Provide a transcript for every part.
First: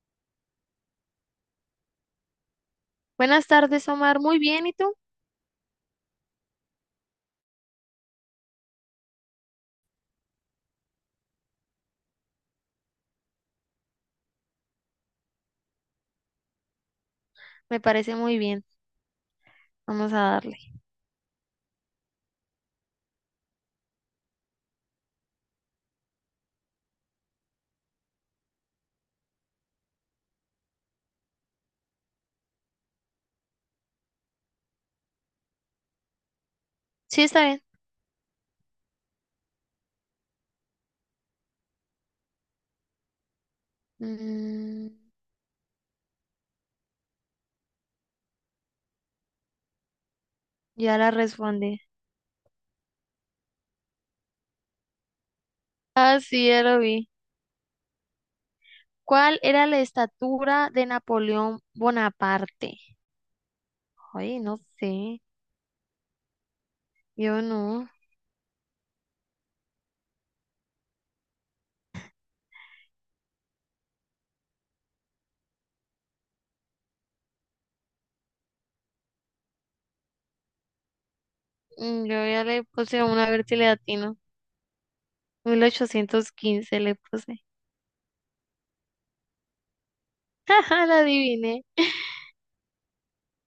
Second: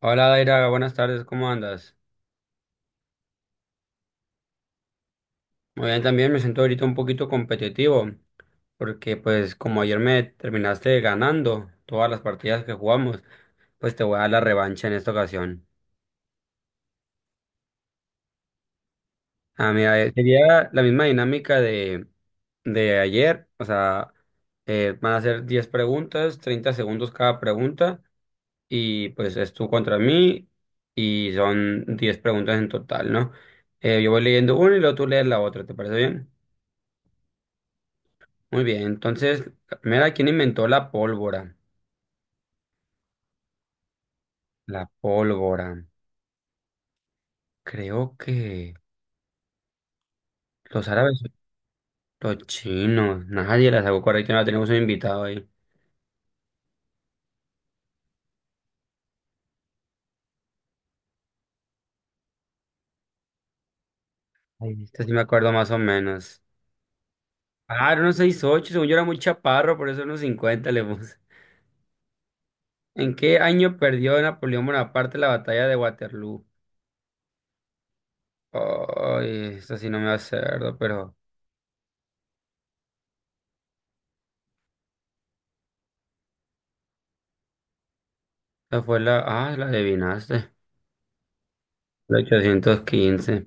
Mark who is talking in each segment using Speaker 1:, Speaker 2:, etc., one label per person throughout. Speaker 1: Hola Daira, buenas tardes, ¿cómo andas?
Speaker 2: Buenas tardes, Omar. Muy bien, ¿y tú?
Speaker 1: Muy bien, también me siento ahorita un poquito competitivo, porque pues como ayer me terminaste ganando todas las partidas que jugamos, pues te voy a dar la revancha en esta ocasión.
Speaker 2: Me parece muy bien.
Speaker 1: Ah, mira,
Speaker 2: Vamos a darle.
Speaker 1: sería la misma dinámica de ayer, o sea, van a ser 10 preguntas, 30 segundos cada pregunta, y pues es tú contra mí, y son 10 preguntas en total, ¿no? Yo voy leyendo una y luego tú lees la otra, ¿te parece bien?
Speaker 2: Sí, está bien.
Speaker 1: Muy bien, entonces, mira, ¿quién inventó la pólvora? La
Speaker 2: Mm,
Speaker 1: pólvora. Creo que los
Speaker 2: ya la
Speaker 1: árabes,
Speaker 2: respondí.
Speaker 1: los chinos. Nadie la sacó correcta, no tenemos un invitado ahí.
Speaker 2: Ah, sí, ya lo vi. ¿Cuál era la estatura de Napoleón Bonaparte? Ay, no
Speaker 1: Ay, esta sí me
Speaker 2: sé.
Speaker 1: acuerdo más o menos.
Speaker 2: Yo no.
Speaker 1: Ah, era unos 6'8", según yo era muy chaparro, por eso unos 50 le puse. ¿En qué año perdió Napoleón Bonaparte la batalla de Waterloo? Ay, esta sí no me acuerdo, pero
Speaker 2: Yo ya le puse una vertilatina. 1815 le puse.
Speaker 1: esta fue la… Ah, la adivinaste.
Speaker 2: Jaja, la adiviné.
Speaker 1: La 815.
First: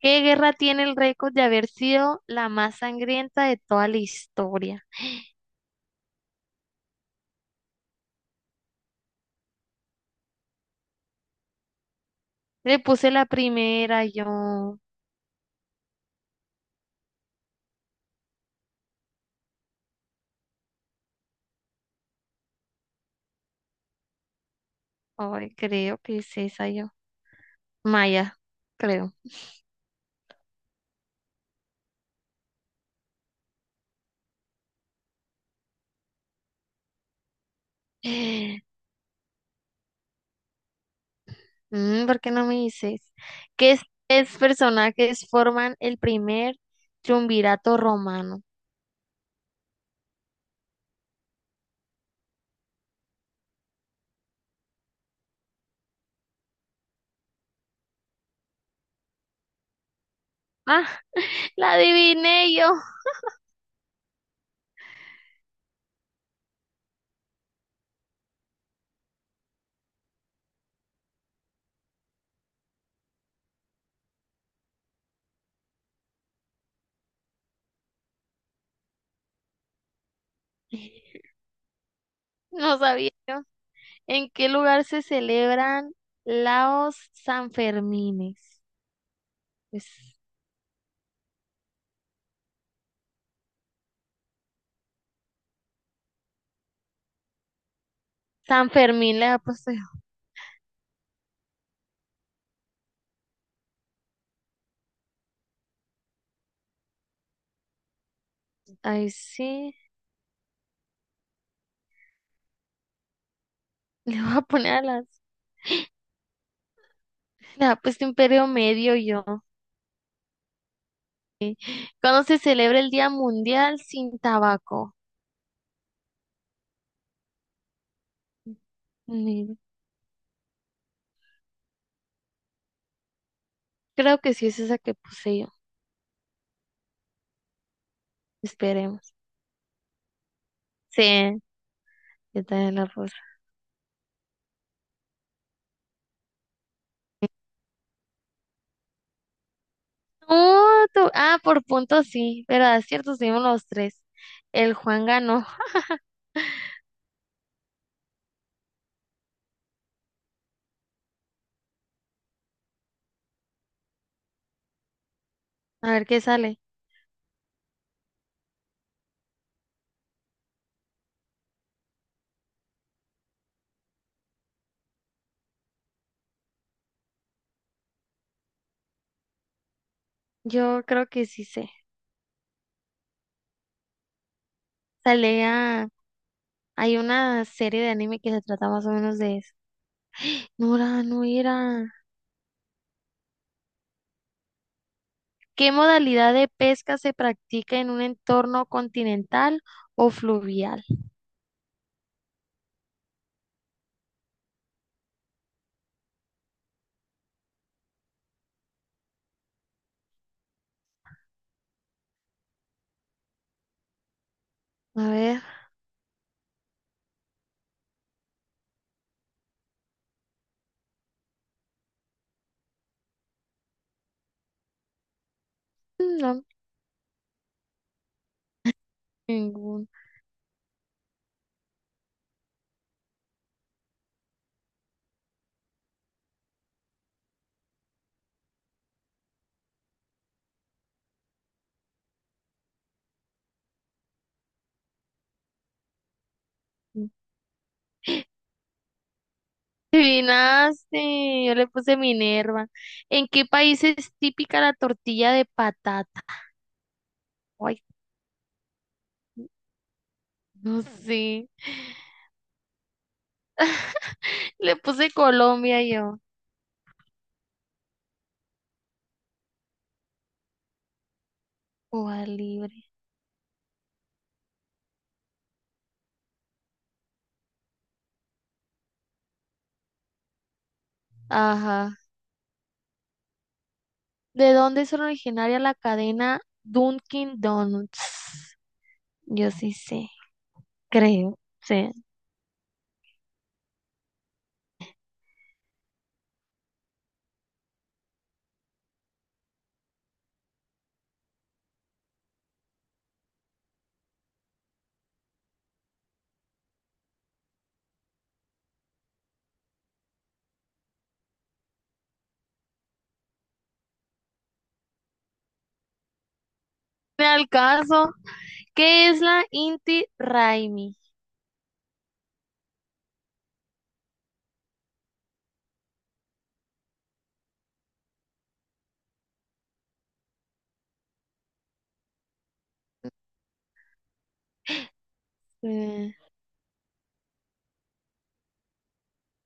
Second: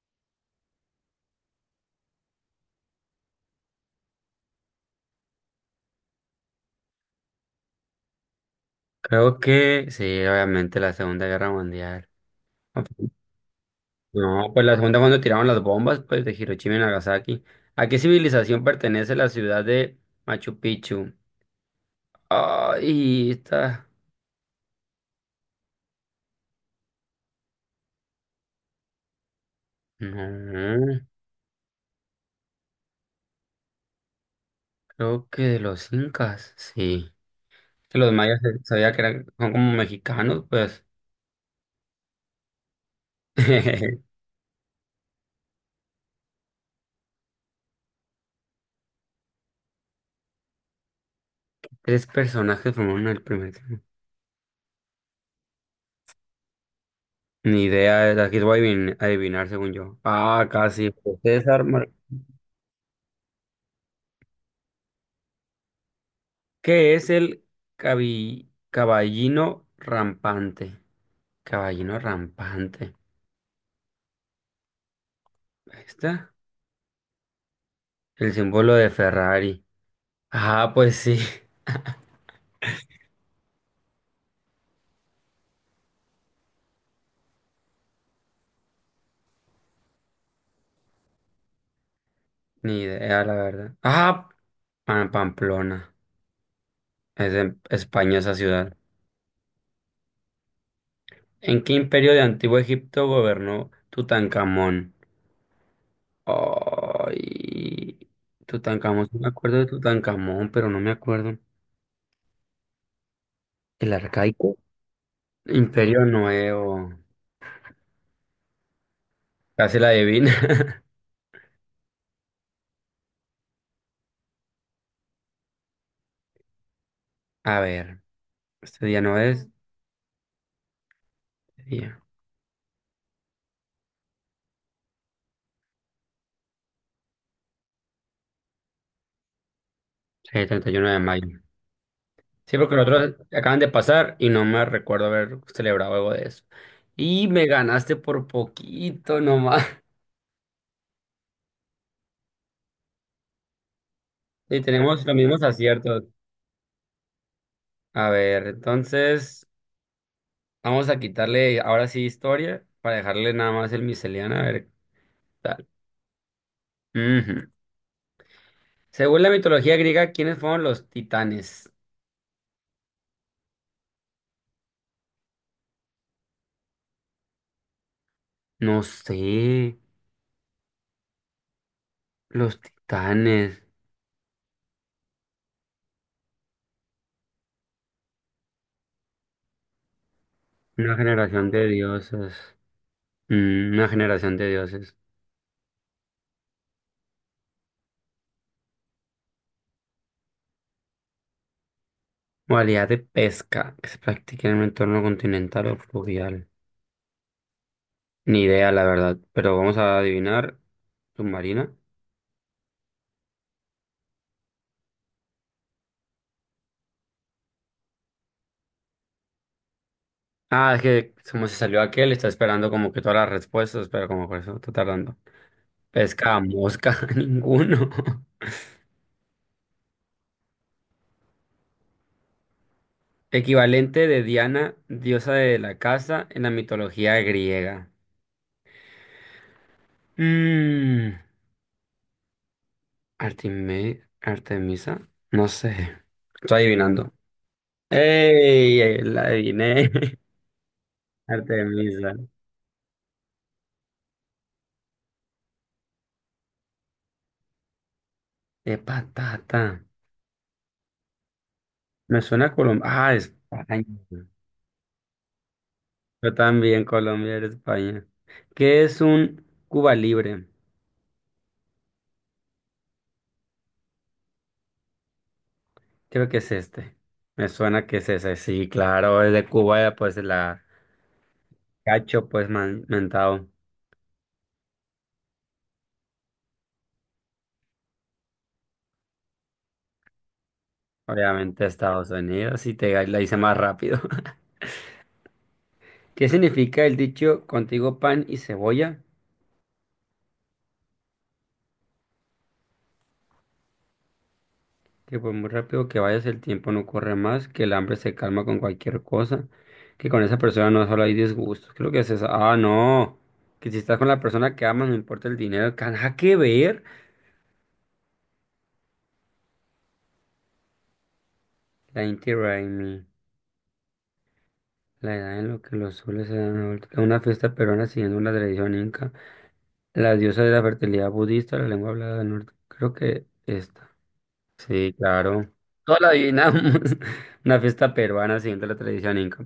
Speaker 2: ¿Qué guerra tiene el récord de haber sido la más sangrienta de toda la historia?
Speaker 1: Creo que sí, obviamente la Segunda Guerra Mundial.
Speaker 2: Le
Speaker 1: Ok.
Speaker 2: puse la primera,
Speaker 1: No, pues las
Speaker 2: yo.
Speaker 1: segunda cuando tiraron las bombas, pues de Hiroshima y Nagasaki. ¿A qué civilización pertenece la ciudad de Machu Picchu? Ay, está.
Speaker 2: Ay, creo que es esa yo. Maya, creo.
Speaker 1: No, creo que de los incas, sí. Que los mayas, sabía que eran, son como mexicanos, pues.
Speaker 2: ¿Por qué no me dices? ¿Qué es, es personajes forman el primer triunvirato romano?
Speaker 1: Tres personajes formaron el primer clan. Ni idea, aquí voy a adivinar según yo. Ah,
Speaker 2: Ah,
Speaker 1: casi. César
Speaker 2: la
Speaker 1: Mar-
Speaker 2: adiviné yo.
Speaker 1: ¿Qué es el caballino rampante? Caballino rampante. Ahí está. El símbolo de Ferrari. Ah, pues sí.
Speaker 2: No sabía yo. ¿En qué lugar se celebran los Sanfermines? Pues,
Speaker 1: Ni idea, la verdad. Ah, Pamplona. Es en España esa
Speaker 2: San
Speaker 1: ciudad.
Speaker 2: Fermín le ha puesto yo.
Speaker 1: ¿En qué imperio de Antiguo Egipto gobernó Tutankamón? Ay. Tutankamón,
Speaker 2: Ay,
Speaker 1: sí me acuerdo de
Speaker 2: sí.
Speaker 1: Tutankamón, pero no me acuerdo. ¿El
Speaker 2: Le voy a
Speaker 1: arcaico?
Speaker 2: poner a las.
Speaker 1: Imperio Nuevo.
Speaker 2: Le ha puesto Imperio Medio yo.
Speaker 1: Casi la adivina.
Speaker 2: ¿Cuándo se celebra el Día Mundial sin Tabaco?
Speaker 1: A ver. Este día no es.
Speaker 2: Mm,
Speaker 1: Este día.
Speaker 2: Creo que sí es esa que puse yo. Esperemos.
Speaker 1: Sí, 31 de mayo.
Speaker 2: Sí, yo
Speaker 1: Sí, porque
Speaker 2: también
Speaker 1: los
Speaker 2: la
Speaker 1: otros
Speaker 2: puse.
Speaker 1: acaban de pasar y no me recuerdo haber celebrado algo de eso. Y me ganaste por poquito nomás.
Speaker 2: No, ah, por puntos sí, verdad es cierto, seguimos los tres.
Speaker 1: Y
Speaker 2: El
Speaker 1: tenemos
Speaker 2: Juan
Speaker 1: los mismos
Speaker 2: ganó.
Speaker 1: aciertos. A ver, entonces vamos a quitarle ahora sí historia para dejarle nada más el miseliano. A ver qué tal.
Speaker 2: A ver qué sale.
Speaker 1: Ujú. Según la mitología griega, ¿quiénes fueron los titanes? No sé.
Speaker 2: Yo creo que sí sé.
Speaker 1: Los titanes.
Speaker 2: Sale a... Hay una serie de anime que se trata más o menos de eso. No
Speaker 1: Una
Speaker 2: era, no
Speaker 1: generación de
Speaker 2: era.
Speaker 1: dioses. Una generación de dioses.
Speaker 2: ¿Qué modalidad de pesca se practica en un entorno continental o fluvial?
Speaker 1: Modalidad de pesca que se practica en un entorno continental o fluvial. Ni idea, la verdad, pero vamos a adivinar. Submarina.
Speaker 2: A ver,
Speaker 1: Ah, es que como se salió aquel, está esperando como que todas las respuestas, pero como por eso está tardando. Pesca a
Speaker 2: No,
Speaker 1: mosca, ninguno.
Speaker 2: ningún.
Speaker 1: Equivalente de Diana, diosa de la casa en la mitología griega. Mmm. Artemisa, no sé. Estoy adivinando. ¡Ey! La adiviné.
Speaker 2: Adivinaste, yo le puse
Speaker 1: Artemisa.
Speaker 2: Minerva. ¿En qué país es típica la tortilla de patata? Ay,
Speaker 1: De patata.
Speaker 2: no sé.
Speaker 1: Me suena a Colombia. Ah, España.
Speaker 2: Le puse Colombia yo.
Speaker 1: Yo también, Colombia era España. ¿Qué es un Cuba Libre?
Speaker 2: Cuba libre.
Speaker 1: Creo que es este. Me suena que es ese. Sí, claro, es de Cuba, pues la
Speaker 2: Ajá.
Speaker 1: cacho, pues mentado.
Speaker 2: ¿De dónde es originaria la cadena Dunkin' Donuts? Yo sí sé, creo.
Speaker 1: Obviamente
Speaker 2: Sí.
Speaker 1: Estados Unidos, y te la hice más rápido. ¿Qué significa el dicho contigo pan y cebolla? Que por muy rápido que vayas, el tiempo no corre más, que el hambre se calma con cualquier cosa, que con esa persona no solo hay disgustos. Creo que es eso. Ah, no. Que si estás con la persona que amas, no importa el dinero, qué nada que ver.
Speaker 2: Me al caso. ¿Qué es la Inti Raimi?
Speaker 1: La Inti Raymi, la edad en lo que los soles se dan la vuelta, que una fiesta peruana siguiendo una tradición inca, la diosa de la fertilidad budista, la lengua hablada del norte. Creo que esta. Sí, claro. Todo lo
Speaker 2: Eh,
Speaker 1: adivinamos. Una fiesta peruana siguiendo la tradición inca.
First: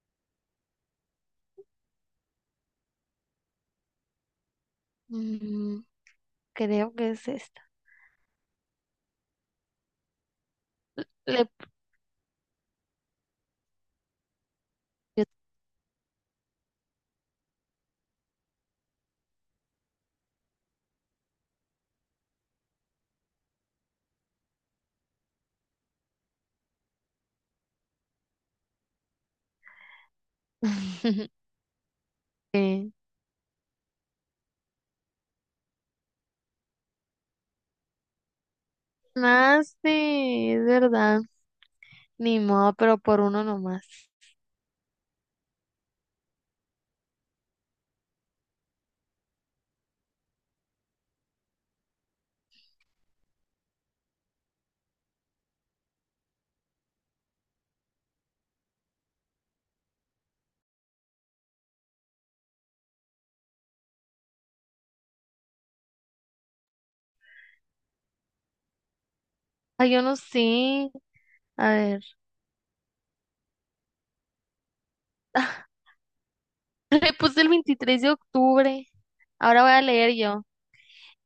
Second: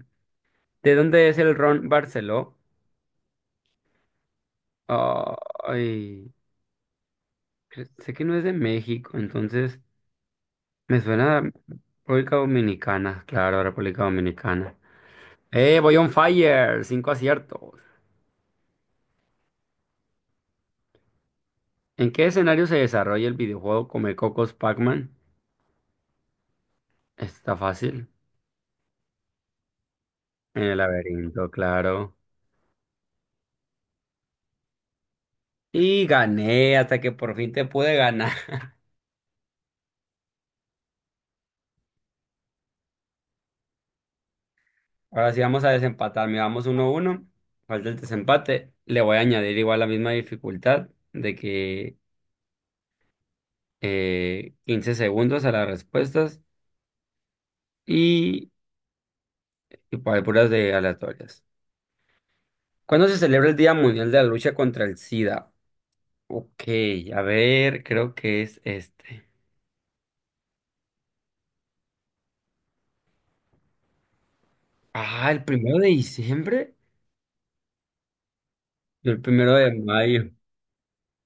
Speaker 1: ¿De dónde es el ron Barceló?
Speaker 2: mm,
Speaker 1: Ay,
Speaker 2: creo que es esta.
Speaker 1: sé que no es de México, entonces me suena a
Speaker 2: Le...
Speaker 1: República Dominicana, claro, República Dominicana. ¡Eh, voy on fire! 5 aciertos. ¿En qué escenario se desarrolla el videojuego Come Cocos Pac-Man? Está fácil. En el laberinto, claro.
Speaker 2: Eh,
Speaker 1: Y gané hasta que por fin te pude ganar.
Speaker 2: Más, sí, es verdad. Ni modo, pero por uno nomás.
Speaker 1: Ahora sí vamos a desempatar. Miramos 1 uno, a uno. Falta el desempate. Le voy a añadir igual la misma dificultad de que 15 segundos a las respuestas y, y para puras de aleatorias. ¿Cuándo se celebra el Día Mundial de la Lucha contra el SIDA? Ok, a ver, creo que es este.
Speaker 2: Ay, yo no sé. A ver.
Speaker 1: Ah, el primero de diciembre.
Speaker 2: Le puse el 23 de octubre.
Speaker 1: Yo el primero
Speaker 2: Ahora voy
Speaker 1: de
Speaker 2: a leer
Speaker 1: mayo.
Speaker 2: yo.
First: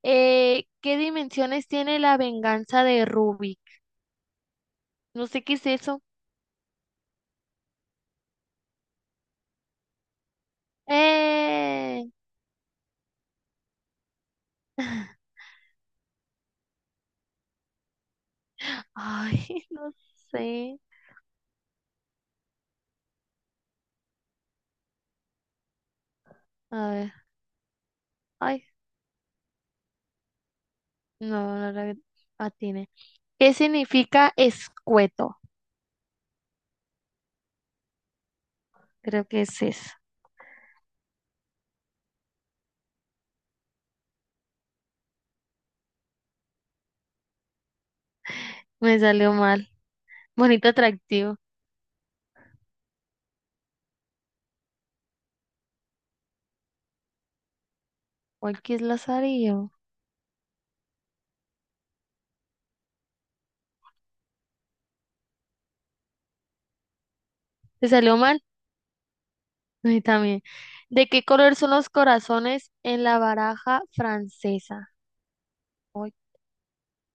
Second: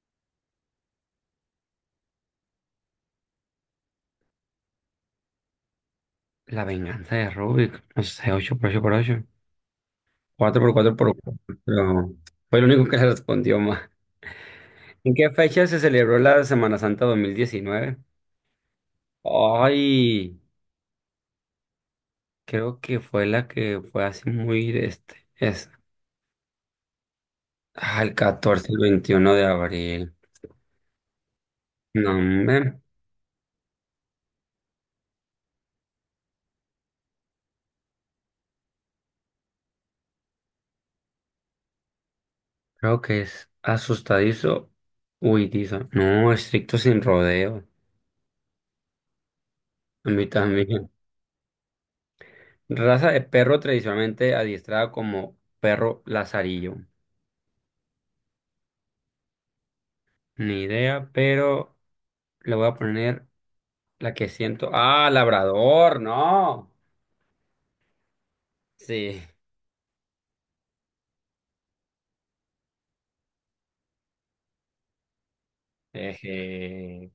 Speaker 2: ¿Qué dimensiones tiene la venganza de Rubik? No sé qué es eso.
Speaker 1: La venganza de Rubik. No sé, 8x8x8. 4x4 por
Speaker 2: ¡Eh!
Speaker 1: 4. Fue el único que le respondió más. ¿En qué fecha se celebró la Semana Santa 2019?
Speaker 2: Ay, no
Speaker 1: Ay,
Speaker 2: sé.
Speaker 1: creo que fue la que fue así muy este. Es,
Speaker 2: A ver.
Speaker 1: ah, el
Speaker 2: Ay,
Speaker 1: 14, el 21 de abril.
Speaker 2: no, no la
Speaker 1: No, hombre,
Speaker 2: atiné. ¿Qué significa escueto? Creo que es eso.
Speaker 1: creo que es asustadizo, huidizo. No, estricto sin rodeo.
Speaker 2: Me salió mal.
Speaker 1: A mí
Speaker 2: Bonito
Speaker 1: también.
Speaker 2: atractivo.
Speaker 1: Raza de perro tradicionalmente adiestrada como perro lazarillo.
Speaker 2: ¿Cuál que es Lazarillo?
Speaker 1: Ni idea, pero le voy a poner la que siento. Ah, labrador, no.
Speaker 2: ¿Te salió mal?
Speaker 1: Sí.
Speaker 2: A mí también. ¿De qué color son los corazones en la baraja francesa? Ay,
Speaker 1: Eje.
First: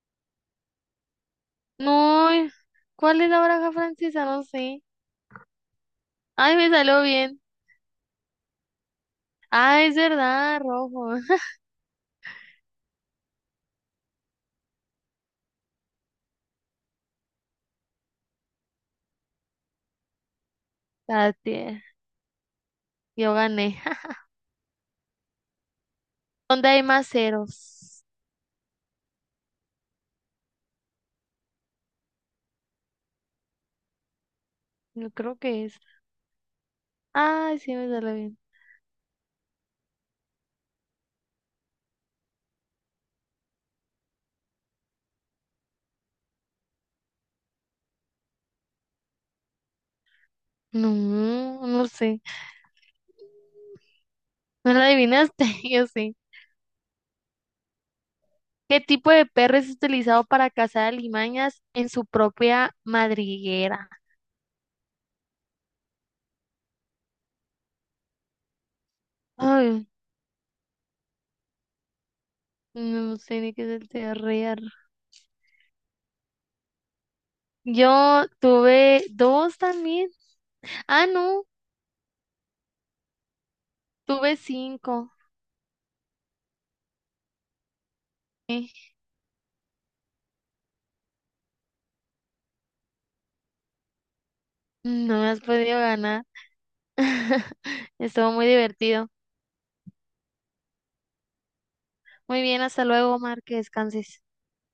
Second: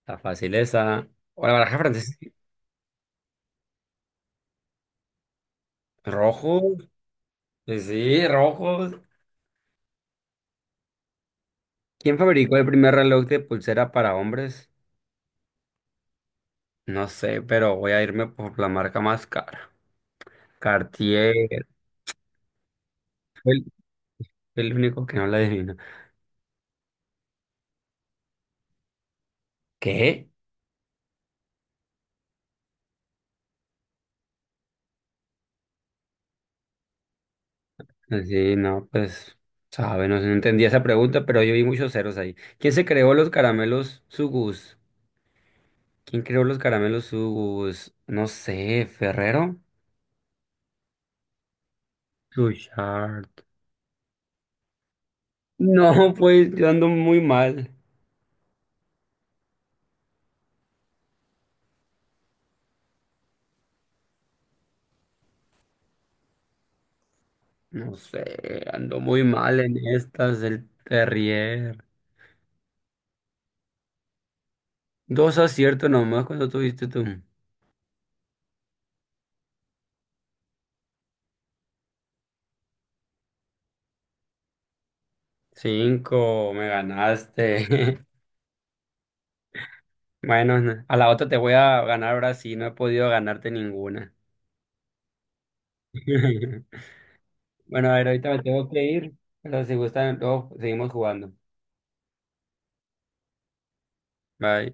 Speaker 1: Está fácil esa. O la baraja francesa.
Speaker 2: no, ¿cuál es la baraja francesa? No sé. Ay, me
Speaker 1: Rojos.
Speaker 2: salió bien.
Speaker 1: Sí, sí, rojos.
Speaker 2: Ah, es verdad, rojo.
Speaker 1: ¿Quién fabricó el primer reloj de pulsera para hombres? No sé, pero voy a irme por la marca más cara.
Speaker 2: La
Speaker 1: Cartier.
Speaker 2: tie- Yo
Speaker 1: Fue el,
Speaker 2: gané.
Speaker 1: fue el único que no la adivino.
Speaker 2: ¿Dónde hay más ceros?
Speaker 1: ¿Qué?
Speaker 2: Yo creo que es. Ay, sí, me salió bien.
Speaker 1: Sí, no, pues, sabe, no, sé, no entendía esa pregunta, pero yo vi muchos ceros ahí. ¿Quién se creó los caramelos Sugus? ¿Quién creó los caramelos Sugus? No sé, ¿Ferrero?
Speaker 2: No, no sé.
Speaker 1: Suchard.
Speaker 2: ¿No la adivinaste? Yo
Speaker 1: No,
Speaker 2: sí.
Speaker 1: pues, yo ando muy mal.
Speaker 2: ¿Qué tipo de perro es utilizado para cazar alimañas en su propia madriguera?
Speaker 1: No sé, ando muy mal en
Speaker 2: Ay,
Speaker 1: estas del Terrier.
Speaker 2: no sé ni qué es el TRR.
Speaker 1: 2 aciertos nomás cuando tuviste tú.
Speaker 2: Yo tuve dos también. Ah, no, tuve cinco.
Speaker 1: Cinco, me ganaste.
Speaker 2: Eh,
Speaker 1: Bueno, a la otra te voy a ganar ahora sí, no he podido ganarte ninguna.
Speaker 2: No me has podido ganar.
Speaker 1: Bueno, a ver, ahorita
Speaker 2: Estuvo
Speaker 1: me
Speaker 2: muy
Speaker 1: tengo que
Speaker 2: divertido.
Speaker 1: ir, pero si gustan, luego seguimos jugando.
Speaker 2: Muy bien, hasta luego, Omar, que descanses.
Speaker 1: Bye.